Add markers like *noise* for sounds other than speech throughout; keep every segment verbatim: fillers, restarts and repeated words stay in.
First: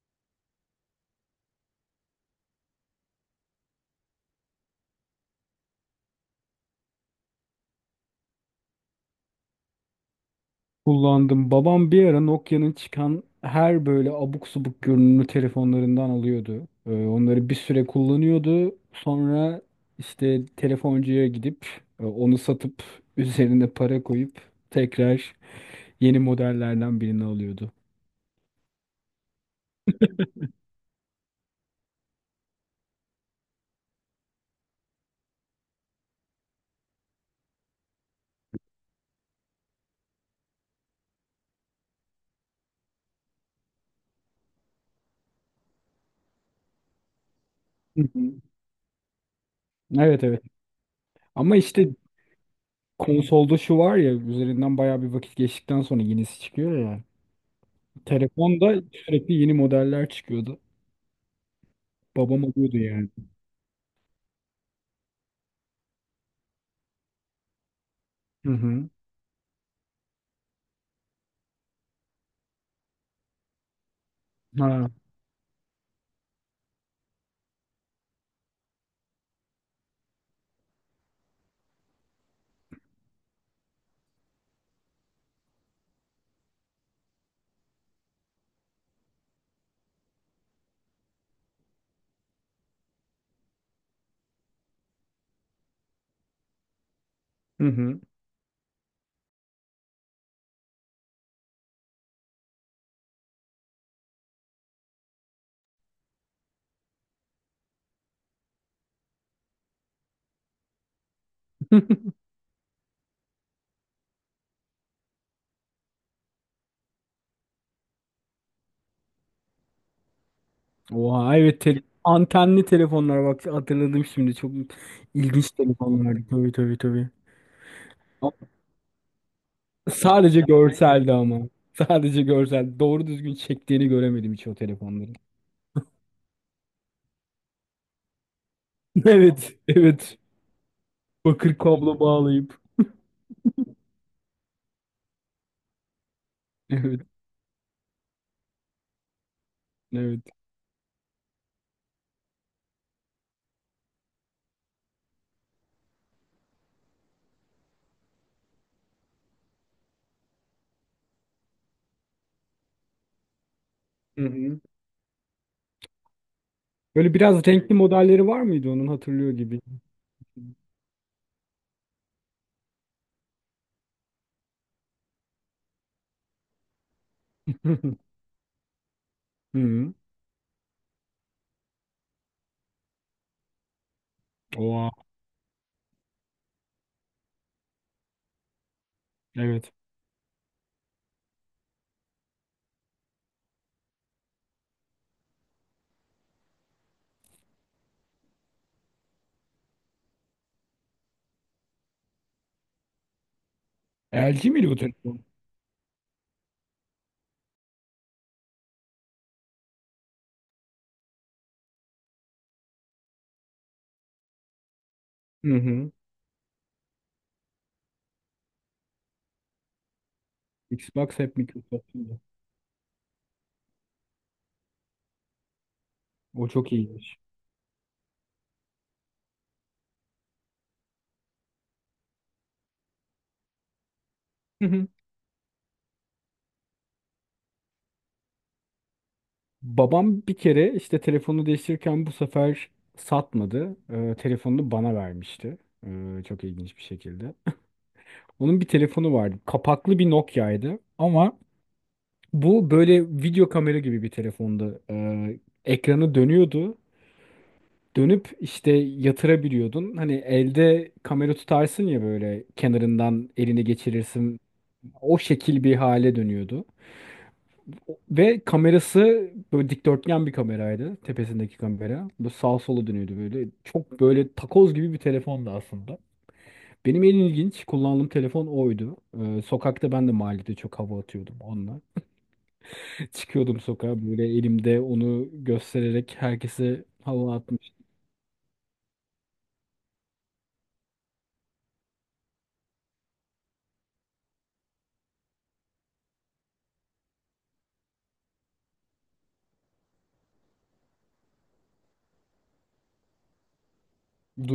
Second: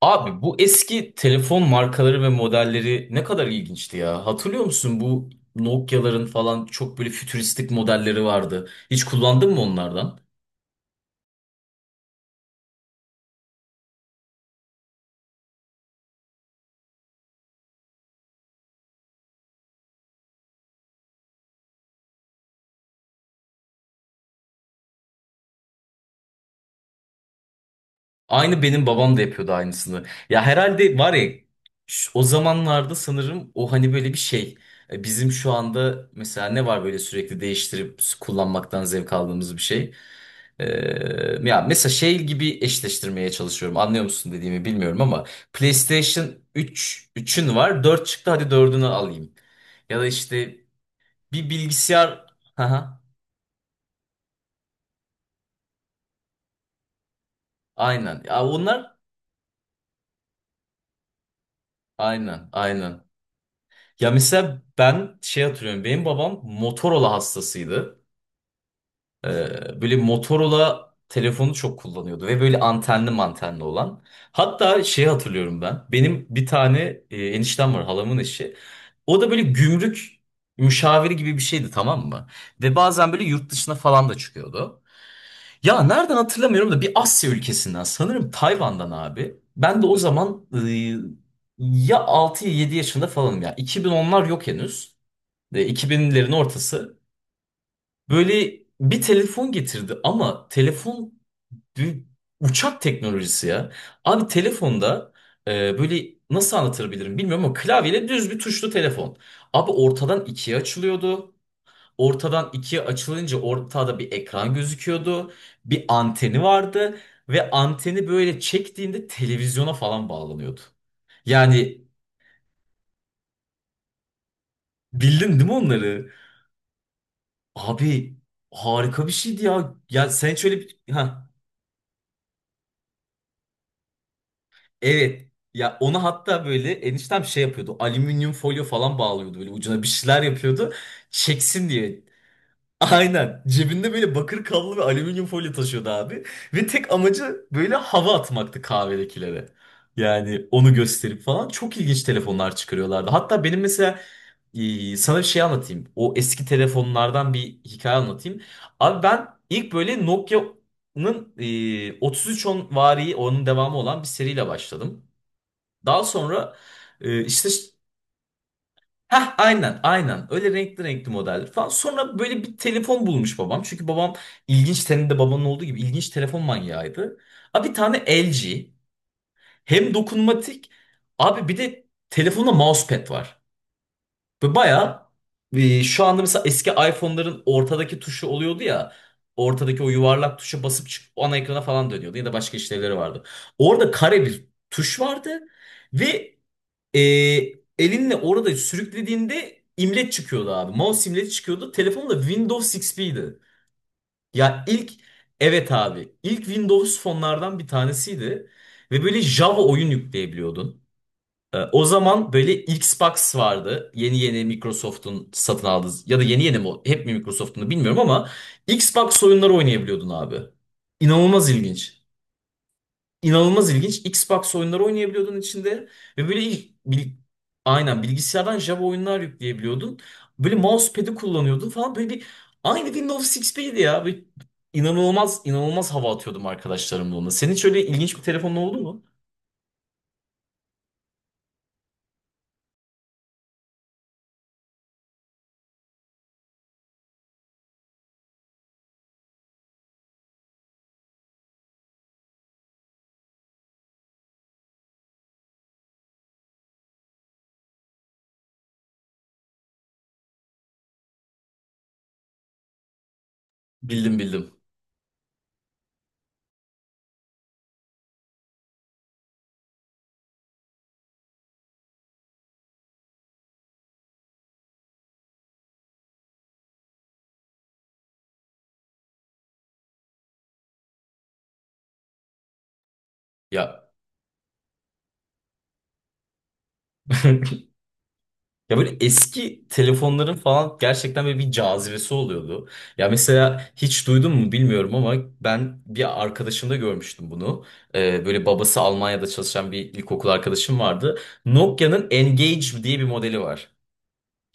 Abi bu eski telefon markaları ve modelleri ne kadar ilginçti ya. Hatırlıyor musun bu Nokia'ların falan çok böyle fütüristik modelleri vardı. Hiç kullandın mı onlardan? Kullandım. Babam bir ara Nokia'nın çıkan her böyle abuk subuk görünümlü telefonlarından alıyordu. Ee, onları bir süre kullanıyordu. Sonra işte telefoncuya gidip e, onu satıp *laughs* üzerine para koyup tekrar yeni modellerden birini alıyordu. Aynı benim babam da yapıyordu aynısını. Ya herhalde var ya şu- o zamanlarda sanırım o hani böyle bir şey. E, Bizim şu anda mesela ne var böyle sürekli değiştirip kullanmaktan zevk aldığımız bir şey. Ee, ya mesela şey gibi eşleştirmeye çalışıyorum. Anlıyor musun dediğimi bilmiyorum ama PlayStation üç üçün var. Hı Dört çıktı, hı. hadi dördünü alayım. Ya da Evet, evet. işte bir Ama işte bilgisayar. *laughs* Haha, konsolda şu var ya, üzerinden bayağı bir vakit geçtikten sonra yenisi çıkıyor ya. aynen. Ya Telefonda onlar, sürekli yeni modeller çıkıyordu. aynen Babam alıyordu aynen. yani. Ya mesela ben şey hatırlıyorum. Benim babam Motorola hastasıydı. Hı hı. Ee, böyle Motorola telefonu çok kullanıyordu ve böyle antenli mantenli olan. Hatta Ha. şey hatırlıyorum ben. Benim bir tane e, eniştem var, halamın eşi. O da böyle gümrük müşaviri gibi bir şeydi, tamam mı? Ve bazen böyle yurt dışına falan da çıkıyordu. Ya nereden hatırlamıyorum da bir Asya ülkesinden, sanırım Tayvan'dan abi. Ben de o zaman e, ya altı ya yedi yaşında falanım ya. iki bin onlar yok henüz. E, iki binlerin ortası. Hı hı. Böyle bir telefon getirdi ama telefon bir uçak teknolojisi ya. Abi telefonda, e, böyle nasıl anlatabilirim bilmiyorum ama, klavyeyle düz bir tuşlu telefon. Abi ortadan ikiye açılıyordu. Ortadan ikiye açılınca ortada bir ekran gözüküyordu. Bir anteni vardı ve anteni böyle çektiğinde televizyona falan bağlanıyordu. Oha, evet, te- Yani antenli telefonlar, bak hatırladım şimdi, çok bildin değil ilginç mi onları? telefonlardı, tabii, tabii, tabii. Abi Ama harika bir şeydi ya. Ya sen sadece şöyle bir, görseldi ha, ama. Sadece görsel. Doğru düzgün çektiğini göremedim hiç o telefonları. evet. Ya onu hatta böyle eniştem şey yapıyordu. Alüminyum folyo falan *laughs* bağlıyordu, böyle Evet, ucuna bir evet. şeyler yapıyordu. Bakır Çeksin kablo diye. bağlayıp. Aynen. Cebinde böyle bakır kablo ve alüminyum folyo taşıyordu abi. Ve tek Evet, amacı böyle hava atmaktı kahvedekilere. evet. Yani onu gösterip falan. Çok ilginç telefonlar çıkarıyorlardı. Hatta benim mesela, ee, sana bir şey anlatayım. O eski telefonlardan bir hikaye anlatayım. Abi ben ilk böyle Nokia'nın, e, otuz üç on vari onun devamı olan bir Hı seriyle hı. başladım. Daha sonra Böyle e, biraz işte. renkli modelleri var mıydı onun, hatırlıyor Hah, gibi. aynen aynen, öyle renkli renkli modeller falan. Sonra böyle bir telefon bulmuş babam. Çünkü babam, ilginç, senin de babanın olduğu gibi ilginç telefon manyağıydı. Abi bir tane *laughs* L G, Hı hem hı. dokunmatik, abi bir de telefonda mousepad var. Ve Oha, bayağı, e, şu anda mesela eski iPhone'ların ortadaki tuşu oluyordu ya. evet. Ortadaki o yuvarlak tuşa basıp çık ana ekrana falan dönüyordu ya da başka işlevleri vardı. Orada kare bir tuş vardı ve, ee, elinle orada sürüklediğinde imleç çıkıyordu abi. Mouse imleci çıkıyordu. Telefon da Windows X P'ydi. L G Ya miydi bu ilk, telefon? evet abi, ilk Windows fonlardan bir tanesiydi. Ve böyle Java oyun yükleyebiliyordun. Ee, o zaman böyle Xbox vardı. Yeni yeni Microsoft'un Hı satın aldığı hı. ya da yeni yeni mi hep mi Microsoft'un da bilmiyorum ama Xbox oyunları oynayabiliyordun abi. Xbox hep İnanılmaz ilginç, Microsoft'tu. inanılmaz ilginç. Xbox oyunları oynayabiliyordun içinde ve böyle O il- çok bil- iyiymiş. aynen bilgisayardan Java oyunlar yükleyebiliyordun. Böyle mousepad'i kullanıyordun falan, böyle bir, aynı Windows X P'ydi ya. Böyle *laughs* inanılmaz inanılmaz hava atıyordum arkadaşlarımla onunla. Senin hiç öyle ilginç bir telefonun oldu mu? Babam bir kere işte telefonu değiştirirken bu sefer satmadı. Ee, telefonunu bana vermişti. Ee, çok ilginç bir şekilde. Onun bir telefonu vardı. Kapaklı bir Nokia'ydı. Ama bu böyle video kamera gibi bir telefondu. Ee, ekranı dönüyordu. Dönüp işte yatırabiliyordun. Hani elde kamera tutarsın ya, böyle kenarından elini Bildim geçirirsin. bildim. O şekil bir hale dönüyordu. Ve kamerası böyle dikdörtgen bir kameraydı. Tepesindeki kamera. Bu sağa sola dönüyordu böyle. Çok böyle takoz gibi bir telefondu aslında. Benim en ilginç kullandığım telefon oydu. Ee, sokakta ben de mahallede çok hava atıyordum onunla. *laughs* Çıkıyordum Ya. sokağa böyle, elimde onu göstererek herkese hava *laughs* atmış. Ya böyle eski telefonların falan gerçekten böyle bir cazibesi oluyordu. Ya mesela hiç duydun mu bilmiyorum ama ben bir arkadaşımda görmüştüm bunu. Ee, böyle babası Almanya'da çalışan bir ilkokul arkadaşım vardı. Nokia'nın Engage diye bir modeli var.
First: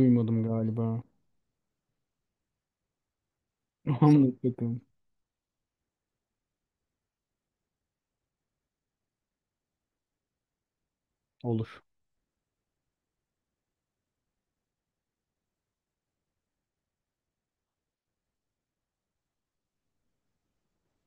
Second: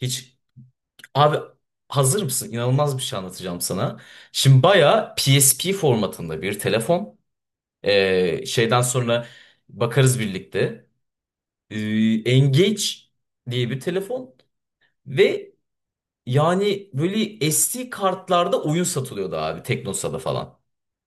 Hiç galiba. abi, hazır mısın? İnanılmaz bir şey anlatacağım sana. *laughs* Anlat Şimdi bakalım. bayağı P S P formatında bir telefon. Ee, şeyden sonra bakarız birlikte. Olur. Ee, Engage diye bir telefon. Ve yani böyle S D kartlarda oyun satılıyordu abi, Teknosa'da falan.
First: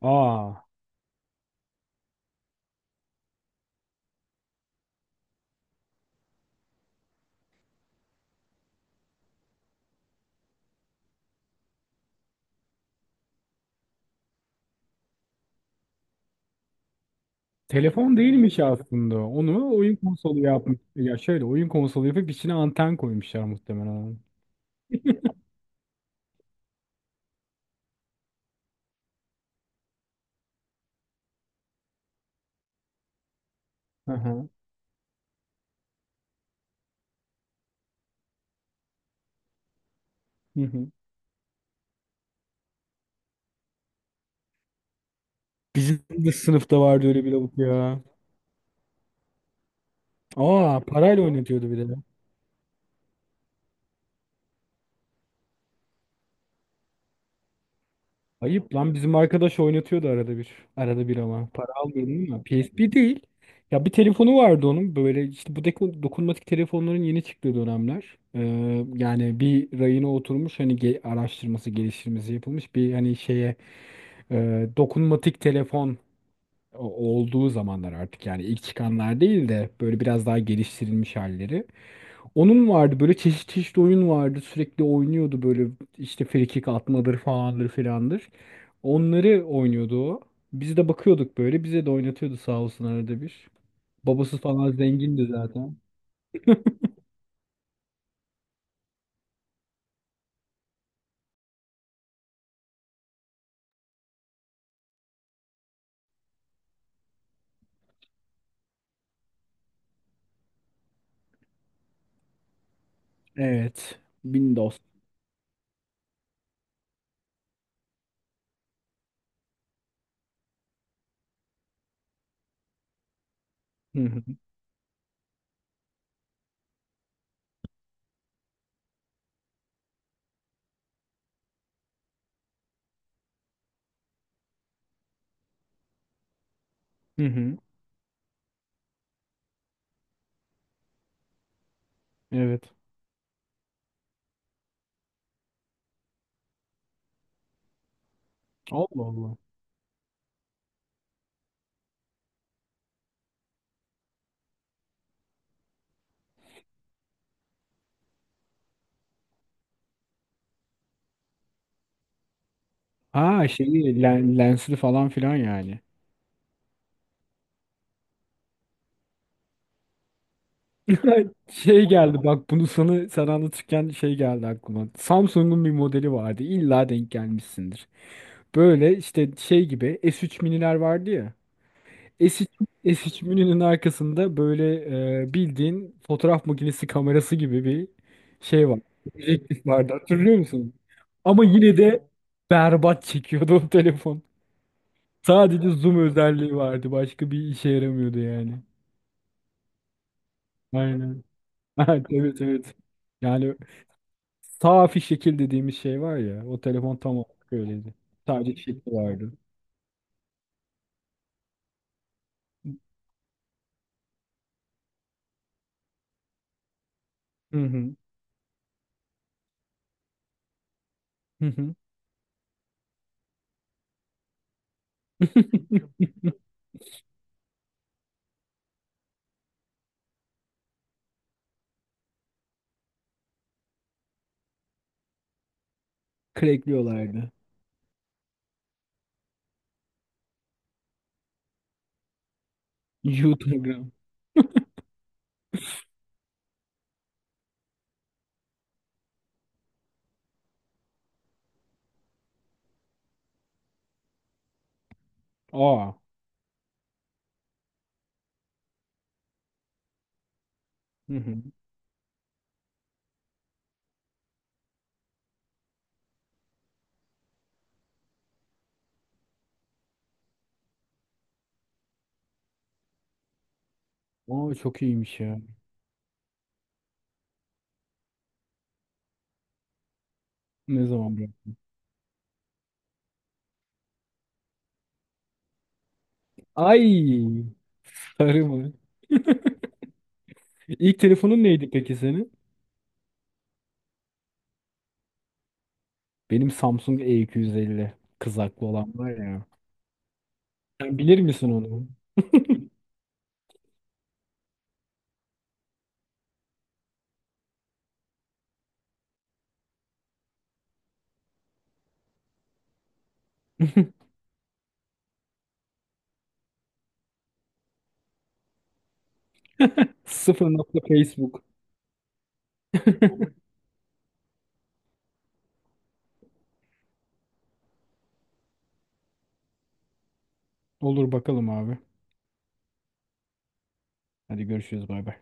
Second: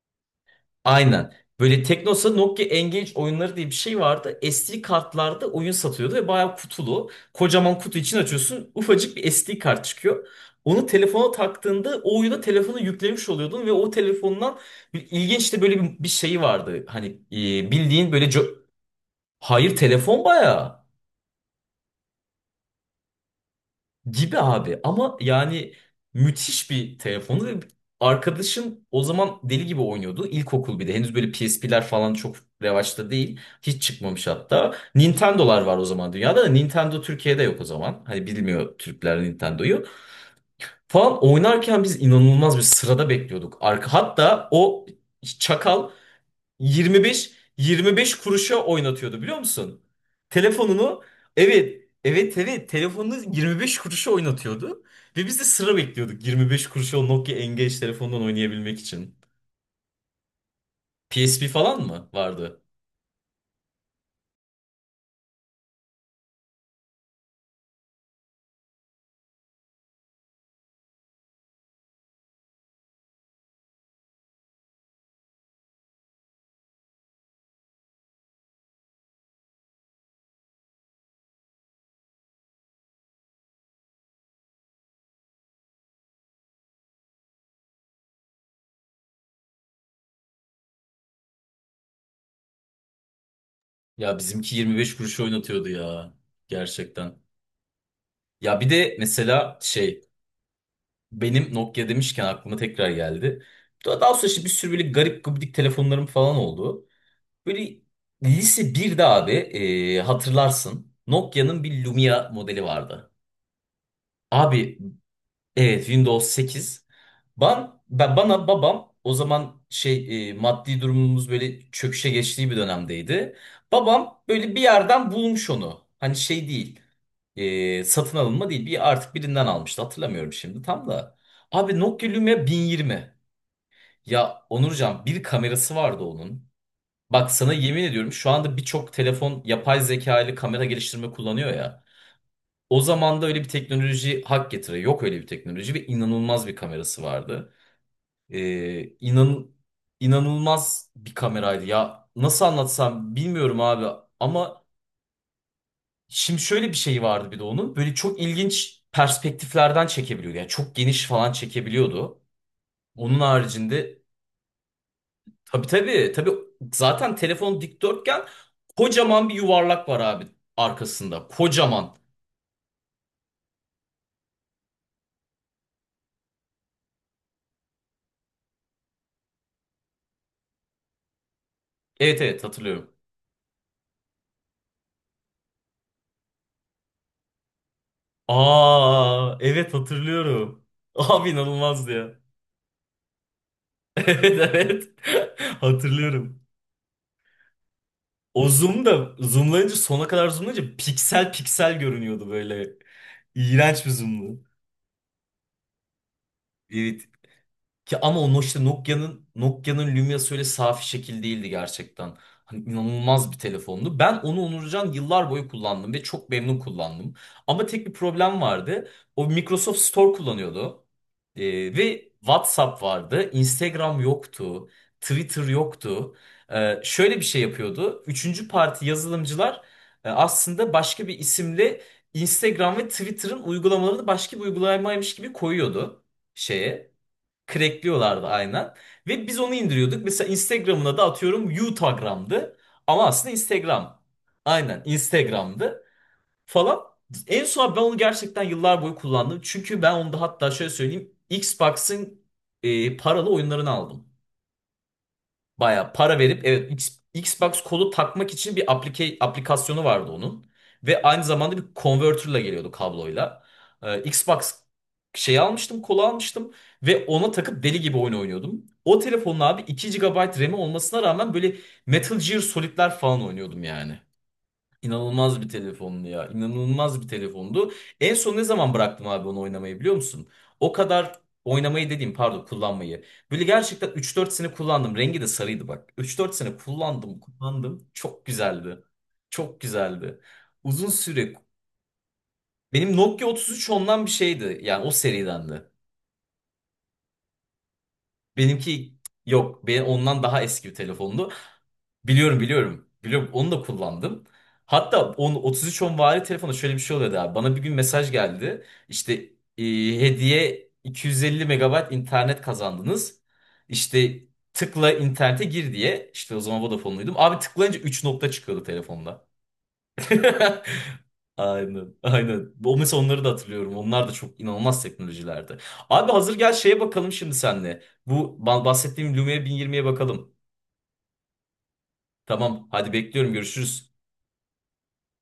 Aa, Aynen. Böyle Teknosa Nokia Engage oyunları diye bir şey vardı. S D kartlarda oyun satıyordu ve bayağı kutulu. Kocaman kutu için açıyorsun. Ufacık bir S D kart çıkıyor. Onu telefona taktığında o oyuna telefonu yüklemiş oluyordun ve o telefondan bir- ilginç de böyle bir, bir şey vardı. Hani, e, bildiğin telefon böyle co- değilmiş aslında. Onu hayır, oyun telefon konsolu bayağı. yapmış. Ya şöyle oyun konsolu yapıp içine anten koymuşlar muhtemelen. Gibi abi ama yani, müthiş bir telefonu ve arkadaşım o zaman deli gibi oynuyordu. İlkokul bir de henüz böyle P S P'ler falan çok revaçta değil. Hiç çıkmamış *laughs* hatta. Nintendo'lar var o zaman dünyada da Nintendo Türkiye'de yok o zaman. Hani bilmiyor Türkler Nintendo'yu. Hı hı. Falan oynarken biz inanılmaz bir sırada bekliyorduk. Arka hatta o çakal Bizim de sınıfta vardı öyle bir 25 lavuk ya. 25 kuruşa oynatıyordu, biliyor musun? Aa, Telefonunu, parayla oynatıyordu evet bir de. evet evet, telefonunu yirmi beş kuruşa oynatıyordu ve biz de sıra bekliyorduk yirmi beş kuruşa o Nokia Engage telefondan Ayıp oynayabilmek lan, için. bizim arkadaş oynatıyordu arada bir. Arada bir P S P ama. Para falan mı almıyordum ama. vardı? P S P değil. Ya bir telefonu vardı onun. Böyle işte bu deko- dokunmatik telefonların yeni çıktığı dönemler. Ee, yani bir rayına oturmuş, hani ge- araştırması geliştirmesi yapılmış bir hani şeye, e, dokunmatik telefon o- olduğu zamanlar artık yani, ilk çıkanlar değil de böyle biraz daha geliştirilmiş halleri. Onun vardı, böyle çeşit çeşit oyun vardı. Sürekli oynuyordu böyle, işte frikik atmadır falandır filandır. Onları oynuyordu o. Biz de bakıyorduk böyle. Bize de oynatıyordu sağ olsun arada bir. Ya Babası bizimki falan yirmi beş kuruşa zengindi oynatıyordu zaten. ya, gerçekten. Ya bir de mesela şey, benim Nokia demişken aklıma tekrar geldi. Daha daha sonra işte bir sürü böyle garip gubidik telefonlarım falan oldu. Böyle lise birde abi, e, hatırlarsın Nokia'nın bir Lumia modeli vardı. Evet. Abi Windows. evet, Windows sekiz. Ben, ben bana babam o zaman şey, e, maddi durumumuz böyle çöküşe geçtiği bir dönemdeydi. Hı Babam hı. böyle bir yerden bulmuş onu. Hani şey değil, e, satın alınma değil. Bir artık birinden almıştı. Hatırlamıyorum şimdi tam da. Abi Nokia Lumia bin yirmi. Ya Onurcan, bir kamerası vardı onun. Hı Bak sana hı. yemin ediyorum, şu anda birçok telefon yapay zeka ile kamera geliştirme kullanıyor ya. Evet. O zaman da öyle bir teknoloji hak getire. Yok öyle bir teknoloji ve inanılmaz bir kamerası vardı. Ee, Allah Allah. inan, inanılmaz bir kameraydı ya. Nasıl anlatsam bilmiyorum abi ama, şimdi şöyle bir şey vardı bir de onun. Böyle çok ilginç perspektiflerden çekebiliyordu. Yani çok geniş falan çekebiliyordu. Onun Ha, şeyi, haricinde, len- lensli falan filan tabii yani. tabii. Tabii, zaten telefon dikdörtgen, kocaman bir yuvarlak var abi arkasında. *laughs* Şey Kocaman. geldi bak, bunu sana sen anlatırken şey geldi aklıma. Samsung'un bir modeli vardı. İlla denk gelmişsindir. Böyle işte şey gibi S üç miniler vardı ya. Evet evet, S üç, hatırlıyorum. S üç mininin arkasında böyle, e, bildiğin fotoğraf makinesi kamerası gibi bir şey var. Aa Objektif evet, vardı, hatırlıyor hatırlıyorum. musun? *laughs* Abi Ama yine inanılmazdı de ya. berbat çekiyordu o *laughs* Evet telefon. evet. *laughs* Sadece zoom Hatırlıyorum. özelliği vardı. Başka bir işe yaramıyordu O yani. zoom da zoomlayınca, sona kadar zoomlayınca, Aynen. piksel piksel *laughs* Evet, görünüyordu evet, böyle. evet. Yani İğrenç bir zoomdu. safi şekil dediğimiz şey var ya, o telefon Evet. tam olarak öyleydi. Ki ama o Sadece işte şekli Nokia'nın vardı. Nokia'nın Lumia'sı öyle safi şekil değildi gerçekten. Hani inanılmaz bir telefondu. Ben onu Onurcan yıllar boyu kullandım ve çok memnun kullandım. Hı Ama tek bir hı. problem vardı. O Microsoft Store kullanıyordu. Ee, Hı hı. ve WhatsApp vardı. Instagram yoktu. Twitter yoktu. *laughs* Ee, şöyle bir şey yapıyordu. Üçüncü parti yazılımcılar, e, aslında başka bir isimle Instagram ve Twitter'ın uygulamalarını başka bir uygulamaymış gibi koyuyordu şeye. Crackliyorlardı. Crackliyorlardı, aynen. Ve biz onu indiriyorduk. Mesela Instagram'ına da atıyorum Utagram'dı. Ama aslında YouTube'dan. Instagram. Aynen Instagram'dı falan. En son ben onu gerçekten yıllar boyu kullandım. Çünkü ben onu da hatta şöyle söyleyeyim. Xbox'ın, e, paralı oyunlarını aldım. Baya Aa. para verip, evet, X- Xbox kolu takmak için bir aplike, aplikasyonu vardı onun. Ve Hı aynı hı. zamanda bir converter'la geliyordu, kabloyla. Ee, Xbox şey almıştım, kolu almıştım ve ona takıp deli gibi oyun oynuyordum. O telefonun abi iki gigabayt RAM'i olmasına rağmen böyle Metal Gear Solid'ler falan oynuyordum yani. Aa, çok iyiymiş İnanılmaz ya. bir telefondu ya. İnanılmaz bir telefondu. En son ne zaman bıraktım abi onu oynamayı biliyor musun? O Ne zaman kadar bu? oynamayı dediğim, pardon, kullanmayı. Böyle gerçekten üç dört sene kullandım. Rengi de sarıydı, bak. Üç dört sene kullandım Ay. kullandım. Çok Sarı mı? güzeldi. Çok güzeldi. Uzun İlk süre. telefonun neydi peki senin? Benim Nokia otuz üç ondan bir şeydi. Yani o seriden. Benim Samsung E iki yüz elli. Kızaklı olan Benimki var ya. yok. Benim ondan daha eski bir Sen bilir telefondu. misin onu? Biliyorum biliyorum. Biliyorum, onu da kullandım. Hatta on, otuz üç on vari telefonu şöyle bir şey oluyordu abi. Bana bir gün mesaj geldi. İşte, e, hediye iki yüz elli megabayt internet kazandınız. *laughs* İşte tıkla internete gir diye. İşte o zaman Vodafone'luydum. Abi tıklayınca üç nokta çıkıyordu telefonda. Sıfır *laughs* nokta Facebook. Aynen, aynen. O mesela onları da hatırlıyorum. Onlar da çok inanılmaz teknolojilerdi. Abi hazır gel şeye bakalım şimdi senle. Bu ba- bahsettiğim Lumia bin yirmiye bakalım. Olur bakalım abi. Tamam, hadi bekliyorum. Görüşürüz. Hadi görüşürüz, bay bay.